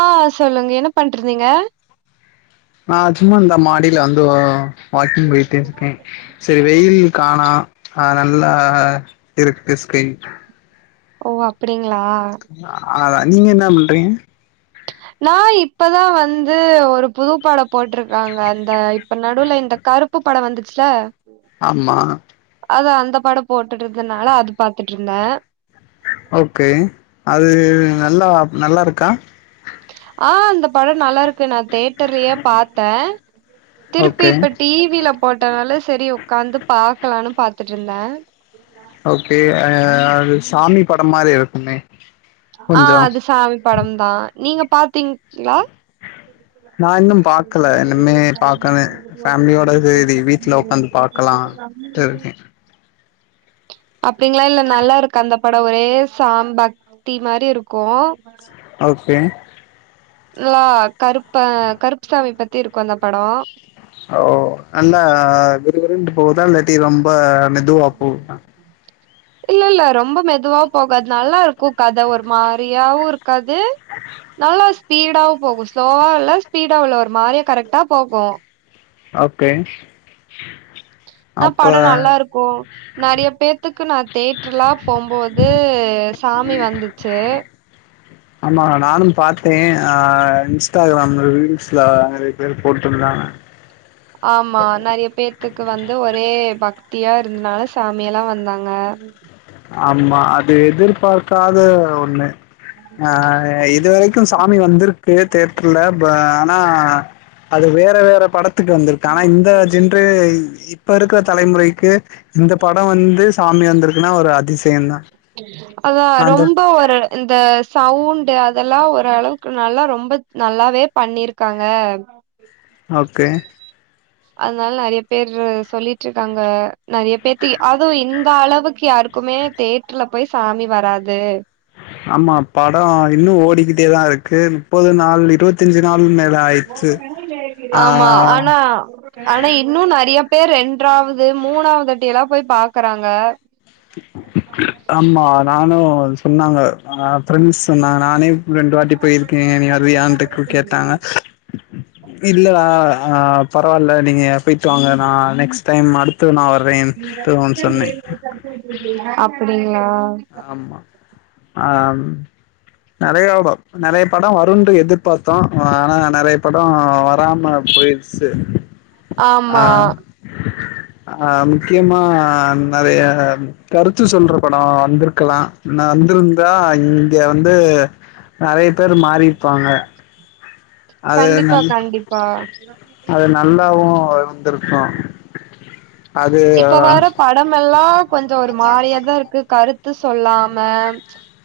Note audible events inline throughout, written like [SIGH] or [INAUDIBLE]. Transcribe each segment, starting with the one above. ஆ சொல்லுங்க என்ன பண்ட்ருந்தீங்க நா சும்மா இந்த மாடில வந்து வாக்கிங் போயிட்டு இருக்கே சரி வெயில் ப்ரானா அது நல்லா இருக்கு ஸ்கை ஒ அப்டிங்ளா ஆ நீங்க என்ன பண்றீங்க நா இப்பதா வந்து ஒரு புதுப்படொ போட்ருகாங்க அந்த இப்ப நடுல இந்த கருப்பு படொ வந்துச்சுல ஆமா அதா அந்த படொ போட்டுட் ருந்தனால அத பாத்துட்ருந்த ஒகே அது நல்லா நல்லா ருக்கா ஆ இந்த படொ நல்லாருக்கு நா தேட் டர்லயெ பாத்தே திருப்பி ஓகே இப்ப டீவில போட்டனால சரி உக்காந்து பாக்கலானு பாத்துட்ருந்த ஓகே ஆஆ அது சாமி படம் மாரி இருக்கும் மே அ அது சாமி படம் தா நீங்க பாத்தீங் ளா [INAUDIBLE] நா இன்னு பாக்கல இனிமே பாக்கணு க்லா தெரிக்கே அப்டிங்களா இல்ல நல்லாருக்கு அந்த படொ ஒரே சாம்பாக் த்தீ மாரி இருக்கு ஓக்கே லா கருப்ப கருப்புசாமி பத்தி இருக்கு அந்த படொ ஓ நல்லா விறுவிறுன்டு போகுதா இல்லாட்டி ரொம்ப மெதுவா போகுதா இல்லல்ல ரொம்ப மெதுவா போகாது நல்லா ருக்கும் கத ஒரு மாரியாவு இருக் காது நல்லா ஸ் ஸ்பீடாவு போகு ஸ்லோவா இல்ல ஸ்பீடா உள்ள ஒரு மாரியா கரெக்டா போகு ஓக்கே ந படொ நல்லார்க்கூ நெறய பேத்துக்கு நா தேட்ர்ல்லா போம்போது சாமி வந்துச்சு [INAUDIBLE] ஆமா நானு பாத்தே ஆ இன்ஸ்டாகிராம்ல்ல ரீல்ஸ்ல நெறைய பேரு போட்ருந்தாங்க ஆமா நறைய பேர் எனக்கு வந்து ஒரே பக்தியா இருந்தனால சாமியல்லா வந்தாங்க ஆமா அது எதுர்பாக்காத ஒண்ணு ஆ இதுவரைக்கு சாமி வந்துரு க்கு தேட்ருல்ல ப ஆனா அது வேற வேற படத் த்ட்டு வந்த்ருக்கு ஆனா இந்த ஜென்ரே ப் இப்ப இருக்கிற தலைமுறைக்கு இந்த படோ வந்து சாமி வந்த்ருக்குன்னா ஒரு அதிசயந்தா அதா அந்த ரொம்ப ஒரு இந்த சவுண்டு அதெல்லா ஒரளவுக்கு நல்லா ரொம்ப நல்லாவே பண்ணிருக்காங்க ஓகே அதனால நெறைய பேரு சொல்லிட்டு இருக்காங்க நிறைய பேத்திக் அதுவு இந்த அளவுக்கு யாருக்குமே தேட்டர்ல போய் சாமி வராது ஆமா படோ இன்னு ஓடிக்கிட்டே தா இருக்கு முப்பது நாள் இருவத் த்ஞ்சு நாள் மேல ஆயிருச்சு ஆ ஆ ஆனா இன்னு நெறய பேரூ ரெண்ட்ராவது மூணாவது தாட்டி எல்லா போய் பாக்குறாங்க ஆமா நானு சொன்னாங்க ஆ ஃப்ரண்ஸ் சொன்னாங்க நானே ரெண்டு வாட்டி போயிருக்கே நீ வர்ரீயான்னு கேட்டாங்க இல்லடா ஆ பரவால்ல நீங்க போய்ட்டு வாங்க நா நெக்ஸ்ட் டைம் அடுத் த்து நா வறேன் தூ ஒன் சொன்னே அப்டிங்களா ஆமா ஆ நெறயா ப் நெறய படோ வருண்ட்டு எதிர்பாத்தோ ஆனா நெறய படோ வராம போயிடூ சேரி ஆ ஆமா ஆ முக்கியமா நெறய கருத்து சொல்ற படோ வந்த்ருக் கலாம் ன்ன வந்திருந்தா இங்க வந்து நெறய பேர் மாறி இருப்பாங்க அது கண்டிப்பா நல் கண்டிப்பா. அது நல்லாவு இருந்துருக்கும் இப்ப வார ப டமெல்லா கொஞ்சோ ஒரு மாறியாதா இருக்கு கருத்து சொல்லாம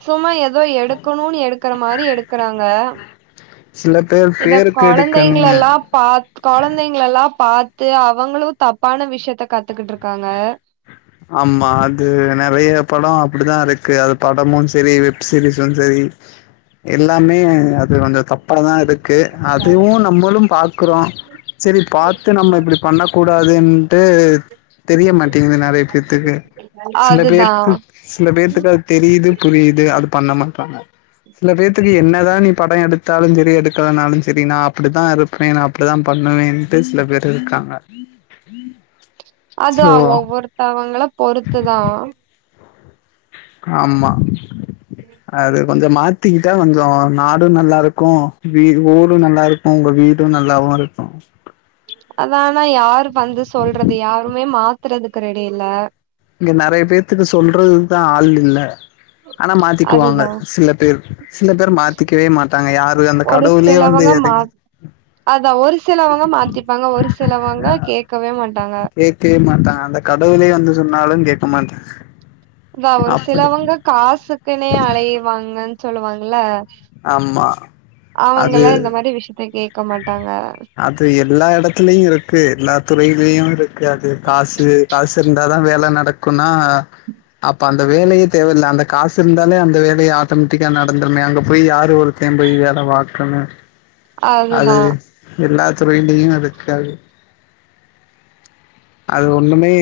சும்மா ஏதோ எடுக்கணுன்னு எடுக்கற மாரி எடுக்றாங்க சில பேர் இத பேருக்கு எடுக்குன்னு கொழந்தைங்களல்லா ப் பாத் கொழந்தைங்களல்லா பாத்து அவங்களும் தப்பான விஷயத்த கத்துக்கிட்டு இருக்காங்க ஆமா அது நிறைய படோ அப்டிதா இருக்கு அது படமு சரி வெப் சீரிஸு சரி எல்லாமே அது வந்து தப்பா தா இருக்கு இருக்கு அதுவும் நம்மளு பாக்குறோ சரி பாத்து நம்ம இப்படி பண்ண கூடாதுன்ட்டு தெரியமாட்டேங்குது நெறைய பேத்துக்கு சில பேரு அதுதான். சில பேத்தக்கு அது தெரியுது புரியுது அது பண்ண மாட்டாங்க சில பேத்துக்கு என்னதா நீ படோ எடுத்தாலு சரி எடுக்கலனாலு சரி நா அப்படிதா இரு ப்பே நா அப்டிதா பண்ணுவேன்ட்டு சில பேர் இருக்காங்க அது சோ ஒவ்வொருத்தவங்கள பொறுத்துதா ஆமா அது கொஞ்சோ மாத்திக்கிட்டா கொஞ்சோ நாடும் நல்லா இருக்கும் வீ ஊரும் நல்லா இருக்கும் உங்க வீடும் டும் நல்லாவு இருக்கும் அதா ஆனா யாரு வந்து சொல்றது யாருமே மாத்துறதுக்கு ரெடி இல்ல இங்க நறைய பேத்தக்கு சொல்றது தா ஆள் இல்ல ஆனா மாத்திக்குவாங்க அதுதான். சில பேர் சில பேர் மாத்திக்கவே மாட்டாங்க யாரு அந்த கடவுளயே வந்து எறங்கி அதா ஒரு சிலவங்க மாத்திப்பாங்க ஒரு சிலவங்க கேட்கவே மாட்டாங்க கேட்க மாட்டாங்க அந்த கடவுளே வந்து சொன்னாலு கேட்க மாட்டாங்க வா ஒரு அப்படி சிலவங்க காசுக்குன்னே அழைவாங்கன் சொல்லுவாங்கல்ல ஆமா அது அவங்களா இந்த மாரி விஷ்யத்த கேக்க மாட்டாங்க அது எல்லா எடத்துலயு இருக்கு எல்லா துறையிலயு இருக்கு அது காசு காசுருந்தாதா வேல நடக்குன்னா அப்ப அந்த வேலயே தேவல்ல அந்த காசு இருந்தாலே அந்த வேலயே ஆட்டோமெட்டிக்கா நடந்துருமே அங்க போய் யாரு ஒரு [UNINTELLIGIBLE] போய் வேல பாக்கண்ணு அதுதா அது எல்லா தொறையிலயு இருக்காது [UNINTELLIGIBLE] அது ஒண்ணுமே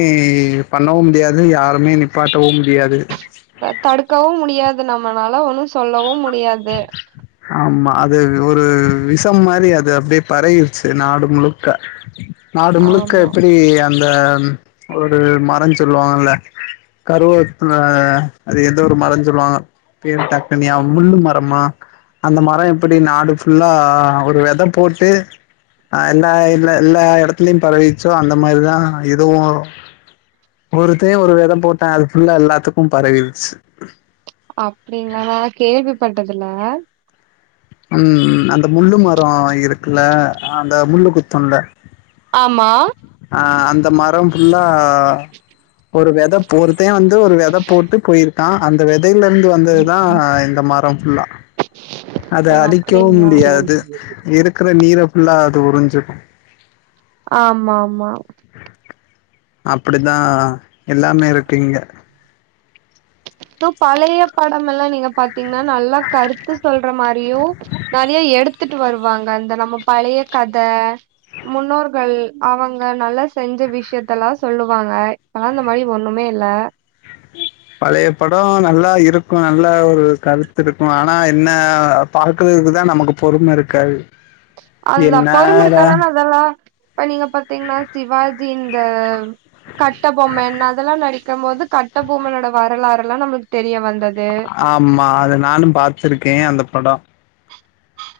பண்ணவு முடியாது யாருமே நிப்பாட்டவு முடியாது அ தடுக்கவு முடியாது நம்மனால ஒண்ணு சொல்லவு முடியாது ஆமா அது ஒரு விஷம் மாரி அது அப்டியே பரவிடுச்சு நாடு முழுக்கா நாடு முழுக்க ஆமா எப்பிடி அந்த ஒரு மரோ சொல்லுவாங்கல்ல கருவேப்புல்ல அ அது ஏதோ ஒரு மரோ சொல்லுவாங்க பேரு டக்குனு ஞாபகம் முள்ளு மாரி ஆமா அந்த மரோ எப்பிடி நாடு ஃபுல்லா ஒரு வெத போட்டு ஆ எல்லா எல்ல எல்லா எடத்துலயு பரவிச்சோ அந்த மாரிதா இதுவு ஒருத்தே ஒரு வெத போட்டா அது ஃபுள்ள எல்லாத்துக்கு பரவிடுச்சு அப்படிங்களா நா அத கேள்விப்பட்டதுல ம் ம் அந்த முள்ளு மரோ இருக்குல அந்த முள்ளு குத்துல்ல ஆமா ஆ அந்த மரம் ஃபுல்லா ஒரு வெத ஒருத்தே வந்து ஒரு வெத போட்டு போயிர் ட்டா அந்த வெதையிலருந்து வந்ததுதா இந்த மரம் ஃபுல்லா அத ஓ அழிக்கவு அப்டிங்களா முடியாது இருக்குற நீர ஃபுல்ல அது உரிஞ்சுக்கு ஆமாமா அப்டிதா எல்லாமே இருக்கு இங்க ட்டு பழைய படம்மெல்லா நீங்க பாத் தீங்னா நல்லா கருத்து சொல்ற மாரியு நறைய எடுத் துட்டு வருவாங்க அந்த நம்ம பழைய கத முன்னோர்கள் அவங்க நல்லா செஞ்ச விஷ்யத்தல்லா சொல்லுவாங்க ஆனா அந்த மாரி ஒண்ணுமே இல்ல பழைய படோ நல்லாருக்கு நல்ல ஒரு கருத்து இருக்கு ஆனா என்ன பாக்கறதுக்கு தா நமக்கு பொறுமருக்காது அதுதா பொறுமருக்காதனு அதெல்லா இப்ப நீங்க பாத்தீங்கன்னா சிவாஜின் த கட்ட பொம்மன் அதெல்லா நடிக்கும் போது கட்ட பொம்மனோட வரலாறுலா நம்மளுக்கு தெரிய வந்தது ஆமா அது நானு பாத்துருக்கே அந்த படோ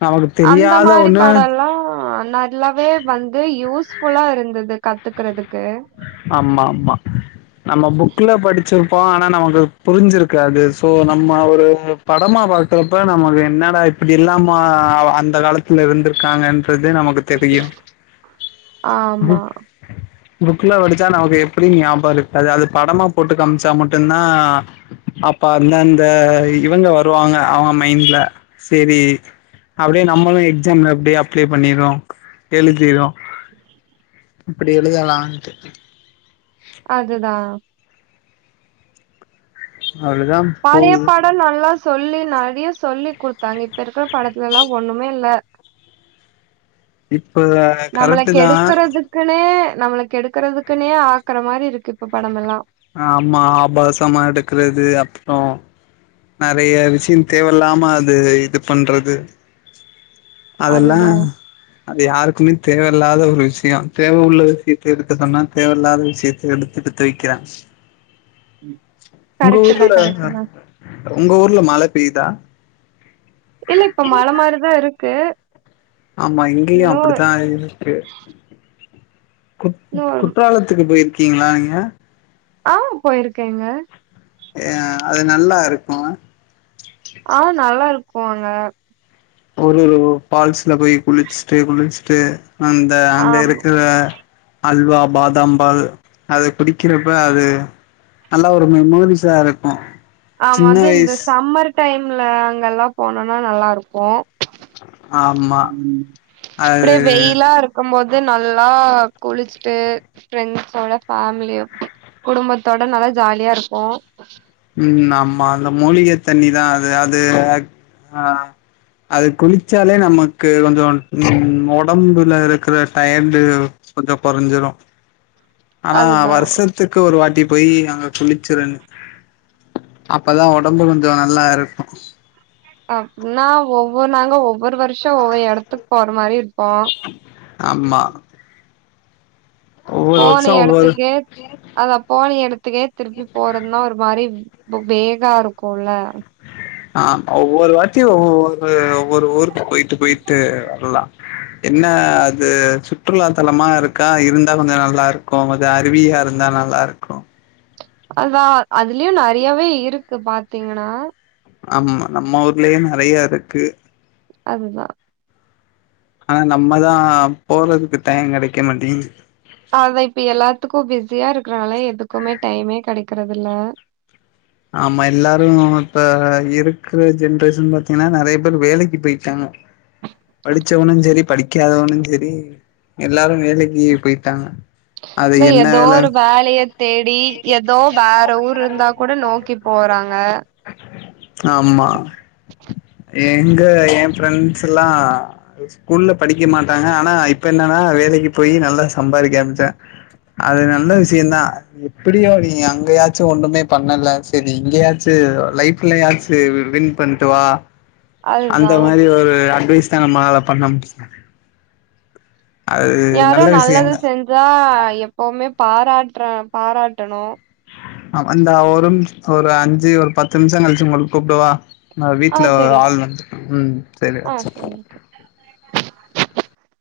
நமக்கு அந்த தெரியாத மாரி ஒண்ணு படோல்லா நல் லாவே வந்து யூஸ் ஃபுல்லா இருந்தது கத்துக்கறதுக்கு ஆமா ஆமா நம்ம புக்ல படிச்சிருப்போ ஆனா நமக்கு அது புரிஞ்சிருக்காது சோ நம்ம ஒரு படமா பாக்கறப்ப நமக்கு என்னடா இப்படியேல்லாமா அந்த காலத்துல இருந்துருக்காங்கன்றதே நமக்கு தெரியு ஆமா புக் புக்ல படிச்சா நமக்கு எப்டி ஞாபக இருக்காது அது படமா போட்டு காமிச்சா மட்டு தா அப்ப அந்தந்த இவ்ங்க வருவாங்க அவுங்க மைண்ட்ல செரி அப்டியே நம்மளு எக்ஸாம்ல அப்டியே அப்ளை பண்ணிறோ எழுதிறோ இப்டி எழுதலான்டு அதுதா அவ்ளோதா பழைய போகுது பாடோ நல்லா சொல்லி நறைய சொல்லி குடுத்தாங்க இப்ப இருக்குற படத்துலலா ஒண்ணுமே இல்ல இப்ப கரெக்டு தா க்குனே நம்மளுக்கு எடுக்கறதுக்குனே ஆக்குற மாரி இருக்கு இப்ப படமெல்லா ஆமா ஆபசமா எடுக்குறது அப்றோ நறைய விஷ்ய தேவயில்லாம அது இது பண்றது அதெல்லா அதுதா அது யாருக்குமே தேவயில்லாத ஒரு விஷ்ய தேவ உள்ள விஷ்யத்த எடுக்க சொன்னா தேவயில்லாத விஷ்யத்த எடு டுத்து வைக்கிறங்க உங்க கரெக்ட்டுதா ஊர்ல கரெக்ட்டுதா உங்க ஊர்ல மழ பெய்யுதா இல்ல இப்ப மழ மாரிதா இருக்கு ஆமா இங்கயு இன்னு அப்டித்தா இருக்கு குற் இன்னு குற்றாலத்துக்கு போய்ருக்கீங்களா நீங்க ஆ போய்ருக்கேங்க ஏ அது நல்லாருக்கு ஆ நல்லா இருக்கு அங்க ஒரு ஒரு பால்ஸ்ல போய் குளிச்சுட்டு குளிச்சுட்டு அ ந்த அங்க ஆம் இருக்குற அல்வா பாதாம் பால் அது குடிக்கிறப்ப அது நல்லா ஒரு மெமோரிஸா இருக்கு ஆமா சின்ன அது இந்த வயசு சம்மர் டைம்ல அங்கலா போனோனா நல்லாருக்கு ஆமா அப்டியே அது வெய்யிலாரு க்கு போது நல்லா குளிச்சுட்டு ஃபிரெண்ட்ஸோட ஃபேமிலியு குடும்பத்தோட நல்லா ஜாலியாருக்கு ம் ஆமா அந்த மூலிக தண்ணி தா அது அது ஆ அது குளிச்சாலே நமக்கு கொஞ்சோ ம் ஒடம்புல இருக்குற டயர்டு கொஞ்சோ கொறஞ்சிடு ஆனா அதுதா வர்ஷத்துக்கு ஒரு வாட்டி போய் அங்க குளிச்சிருன்னு அப்பதா ஒடம்பு கொஞ்சோ நல்லாருக்கு அப்புன்னா ஒவ்வொரு நாங்க ஒவ்வொரு வர்ஷ ஒவ்வொரு எடத்துக்கு போற மாரி இருப்போ ஆமா ஒவ்வொரு போன வருஷோ ஒவ்வொரு எடத்துக்கே அதா போன எடத்துக்கே திருப்பி போறதுன்னா ஒரு மாரி [INAUDIBLE] பேகா இருக்குல ஆ ஒவ்வொரு வாட்டியு ஒவ்வொரு ஒவ்வொரு ஊருக்கு போய்ட்டு போய்ட்டு வர்லா என்ன அது சுற்றுலாத்தலமா இருக்கா இருந்தா கொஞ்சோ நல்லாருக்கு இந்த அருவியா இருந்தா நல்லாருக்கு அதா அதுலியு நறையாவே இருக்கு பாத்தீங்கன்னா ஆமா நம்ம ஊர்லயே நெறைய இருக்கு அதுதா ஆனா நம்மதா போறதுக்கு டையோ கெடைக்க மாட்டீங்கிது அதா இப்ப எல்லாத்துக்கு பிஸியா இருக்கறனால எதுக்குமே டைமே கிடைக்கறிறது இல்ல ஆமா எல்லாரு இப்ப இருக்கற ஜென்ரேஷன் பாத்தீங்கன்னா நறைய பேர் வேலைக்கு போயிட்டாங்க படிச்சவனும் செரி படிக்காதவனும் செரி எல்லாரு வேலைக்கு போயிட்டாங்க அது இது என்ன எதோ ஒரு வேல வேலைய தேடி ஏதோ வேற ஊரு இருந்தா கூட நோக்கி போறாங்க ஆமா எங்க எயா ஃப்ரெண்ட்ஸ் எல்லா அது ஸ்கூல்ல படிக்க மாட்டாங்க ஆனா இப்ப என்னன்னா வேலைக்கு போய் நல்லா சம்பாதிக்க ஆரம்பிச்சா அது நல்ல விஷயந்தா எப்புடி அவிங்க அங்கயாச்சு ஒன்னுமே பண்ண பண்ணல செரி இங்கயாச்சி லைஃப்லயாச்சி வின் பண்ணட்டு வா அந்த அதுதா மாரி ஒரு அட்வைஸ் தா நம்மலால பண்ண முடிச்ச யாரோ நல்ல நல்லது விஷயந்தா செஞ்சா எப்பவுமே பாராட்ற பாராட்டணு அந்தா ஒரு நிம் ஒரு அஞ்சு ஒரு பத்து நிமிஷோ கழிச்சி உங்கள் கூப்டவா நா ஆ வீட்ல ஒரு செரி ஆள் வந்து ம் செரி ஆ செரிங்க வெச்சி